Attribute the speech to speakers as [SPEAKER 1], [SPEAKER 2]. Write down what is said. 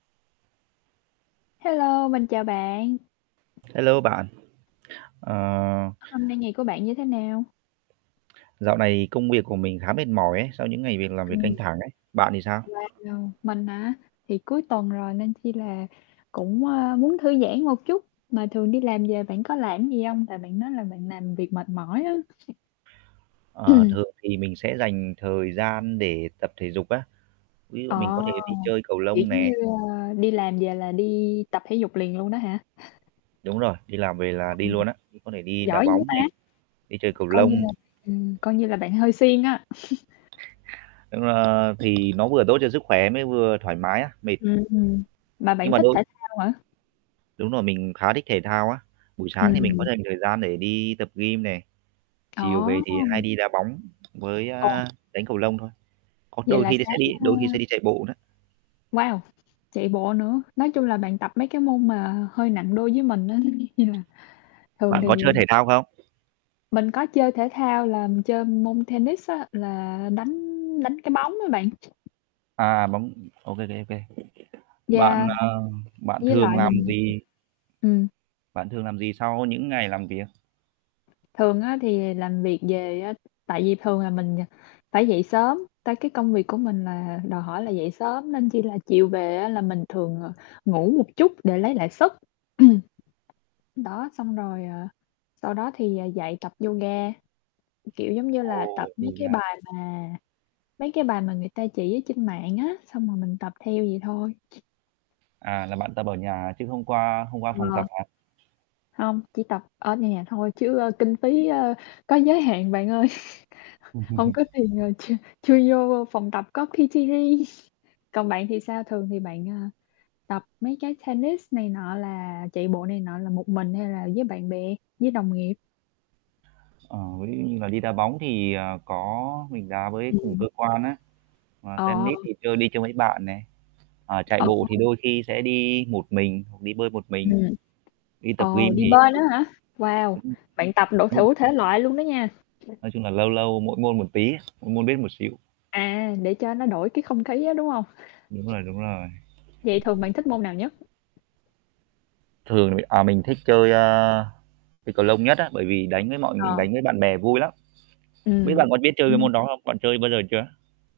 [SPEAKER 1] Hello, mình chào bạn.
[SPEAKER 2] Hello bạn. Ờ
[SPEAKER 1] Hôm nay ngày của bạn như thế nào?
[SPEAKER 2] Dạo này công việc của mình khá mệt mỏi ấy, sau những ngày việc làm việc
[SPEAKER 1] Ừm.
[SPEAKER 2] căng thẳng ấy, bạn thì sao?
[SPEAKER 1] Wow, mình hả? Thì cuối tuần rồi nên khi là cũng, ờ, muốn thư giãn một chút, mà thường đi làm về bạn có làm gì hông? Tại bạn nói là bạn làm việc mệt mỏi á.
[SPEAKER 2] Ờ,
[SPEAKER 1] Ừm.
[SPEAKER 2] thường thì mình sẽ dành thời gian để tập thể dục á, ví dụ mình
[SPEAKER 1] Ờ!
[SPEAKER 2] có thể đi chơi cầu
[SPEAKER 1] Kiểu
[SPEAKER 2] lông
[SPEAKER 1] giống như,
[SPEAKER 2] nè.
[SPEAKER 1] à, đi làm về là đi tập thể dục liền luôn đó hả?
[SPEAKER 2] Đúng rồi, đi làm về là đi luôn
[SPEAKER 1] [unintelligible]
[SPEAKER 2] á, có thể đi đá
[SPEAKER 1] Giỏi dữ
[SPEAKER 2] bóng
[SPEAKER 1] ta?
[SPEAKER 2] này, đi chơi cầu
[SPEAKER 1] Coi như
[SPEAKER 2] lông.
[SPEAKER 1] là, ừm, coi như là bạn hơi siêng á.
[SPEAKER 2] Đúng ra thì nó vừa tốt cho sức khỏe mới vừa thoải mái á mệt.
[SPEAKER 1] Ừm, mà
[SPEAKER 2] Nhưng
[SPEAKER 1] bạn
[SPEAKER 2] mà
[SPEAKER 1] thích
[SPEAKER 2] đôi
[SPEAKER 1] thể thao hả?
[SPEAKER 2] Đúng rồi, mình khá thích thể thao á, buổi sáng thì mình có
[SPEAKER 1] Ừm.
[SPEAKER 2] dành thời gian để đi tập gym nè, chiều về thì
[SPEAKER 1] Ồ!
[SPEAKER 2] hay đi đá bóng với,
[SPEAKER 1] Ồ!
[SPEAKER 2] a, đánh cầu lông thôi, có
[SPEAKER 1] Vậy
[SPEAKER 2] đôi
[SPEAKER 1] là
[SPEAKER 2] khi sẽ
[SPEAKER 1] sáng,
[SPEAKER 2] đi
[SPEAKER 1] ơ
[SPEAKER 2] đôi khi sẽ đi chạy bộ nữa.
[SPEAKER 1] Wow! Chạy bộ nữa, nói chung là bạn tập mấy cái môn mà hơi nặng đôi với mình á, [unintelligible] thường
[SPEAKER 2] Bạn có
[SPEAKER 1] thì à
[SPEAKER 2] chơi thể thao không?
[SPEAKER 1] Mình có chơi thể thao là mình chơi môn tennis á, là, đánh đánh cái bóng á bạn.
[SPEAKER 2] À, bóng ô kê, ô kê, ô kê. Bạn
[SPEAKER 1] Yeah.
[SPEAKER 2] à bạn
[SPEAKER 1] Với
[SPEAKER 2] thường
[SPEAKER 1] lại
[SPEAKER 2] làm
[SPEAKER 1] mình
[SPEAKER 2] gì?
[SPEAKER 1] Ừm.
[SPEAKER 2] Bạn thường làm gì sau những ngày làm việc?
[SPEAKER 1] Thường á thì làm việc về á tại vì thường là mình, ờ, phải dậy sớm, tại cái công việc của mình là đòi hỏi là dậy sớm nên chi là chiều về á, là mình thường, ờ, ngủ một chút để lấy lại sức. Ừm. Đó, xong rồi, à, sau đó thì, ờ, dậy tập yoga, kiểu giống như là tập
[SPEAKER 2] Ồ,
[SPEAKER 1] mấy cái
[SPEAKER 2] yoga.
[SPEAKER 1] bài mà mấy cái bài mà người ta chỉ ở trên mạng á, xong rồi mình tập theo vậy thôi.
[SPEAKER 2] À, là bạn tập ở nhà chứ không qua không qua phòng
[SPEAKER 1] Ờ.
[SPEAKER 2] tập hả?
[SPEAKER 1] Hông, chỉ tập ở nhà thôi chứ, ơ, kinh phí, ơ, có giới hạn bạn ơi, hông có tiền, ờ, chưa chưa vô phòng tập có PT riêng. Còn bạn thì sao, thường thì bạn, ờ, tập mấy cái tennis này nọ là chạy bộ này nọ là một mình hay là với bạn bè, với đồng nghiệp?
[SPEAKER 2] Ờ, ví dụ như là đi đá bóng thì, ờ, có mình đá với cùng
[SPEAKER 1] Ừm.
[SPEAKER 2] cơ quan á, ờ,
[SPEAKER 1] Ờ.
[SPEAKER 2] tennis thì chơi đi chơi với bạn nè, ờ, chạy
[SPEAKER 1] Ừ.
[SPEAKER 2] bộ thì
[SPEAKER 1] [unintelligible]
[SPEAKER 2] đôi khi sẽ đi một mình hoặc đi bơi một mình,
[SPEAKER 1] Ừm.
[SPEAKER 2] đi tập
[SPEAKER 1] Ờ,
[SPEAKER 2] gym
[SPEAKER 1] đi
[SPEAKER 2] thì,
[SPEAKER 1] bơi
[SPEAKER 2] ờ,
[SPEAKER 1] nữa hả? Wow,
[SPEAKER 2] ừm
[SPEAKER 1] bạn tập đủ
[SPEAKER 2] [unintelligible]
[SPEAKER 1] thủ thể loại luôn đó nha.
[SPEAKER 2] Nói chung là lâu lâu mỗi môn một tí, mỗi môn biết một xíu.
[SPEAKER 1] À, để cho nó đổi cái không khí á, đúng hông?
[SPEAKER 2] Đúng rồi, đúng rồi.
[SPEAKER 1] Vậy thường bạn thích môn nào nhất?
[SPEAKER 2] Thường thì à, mình thích chơi, a, chơi cầu lông nhất á, bởi vì đánh với mọi
[SPEAKER 1] Ờ.
[SPEAKER 2] đánh với bạn bè vui lắm. Không biết
[SPEAKER 1] Ừm,
[SPEAKER 2] bạn có biết chơi cái
[SPEAKER 1] ừm.
[SPEAKER 2] môn đó không? Bạn chơi bao giờ chưa?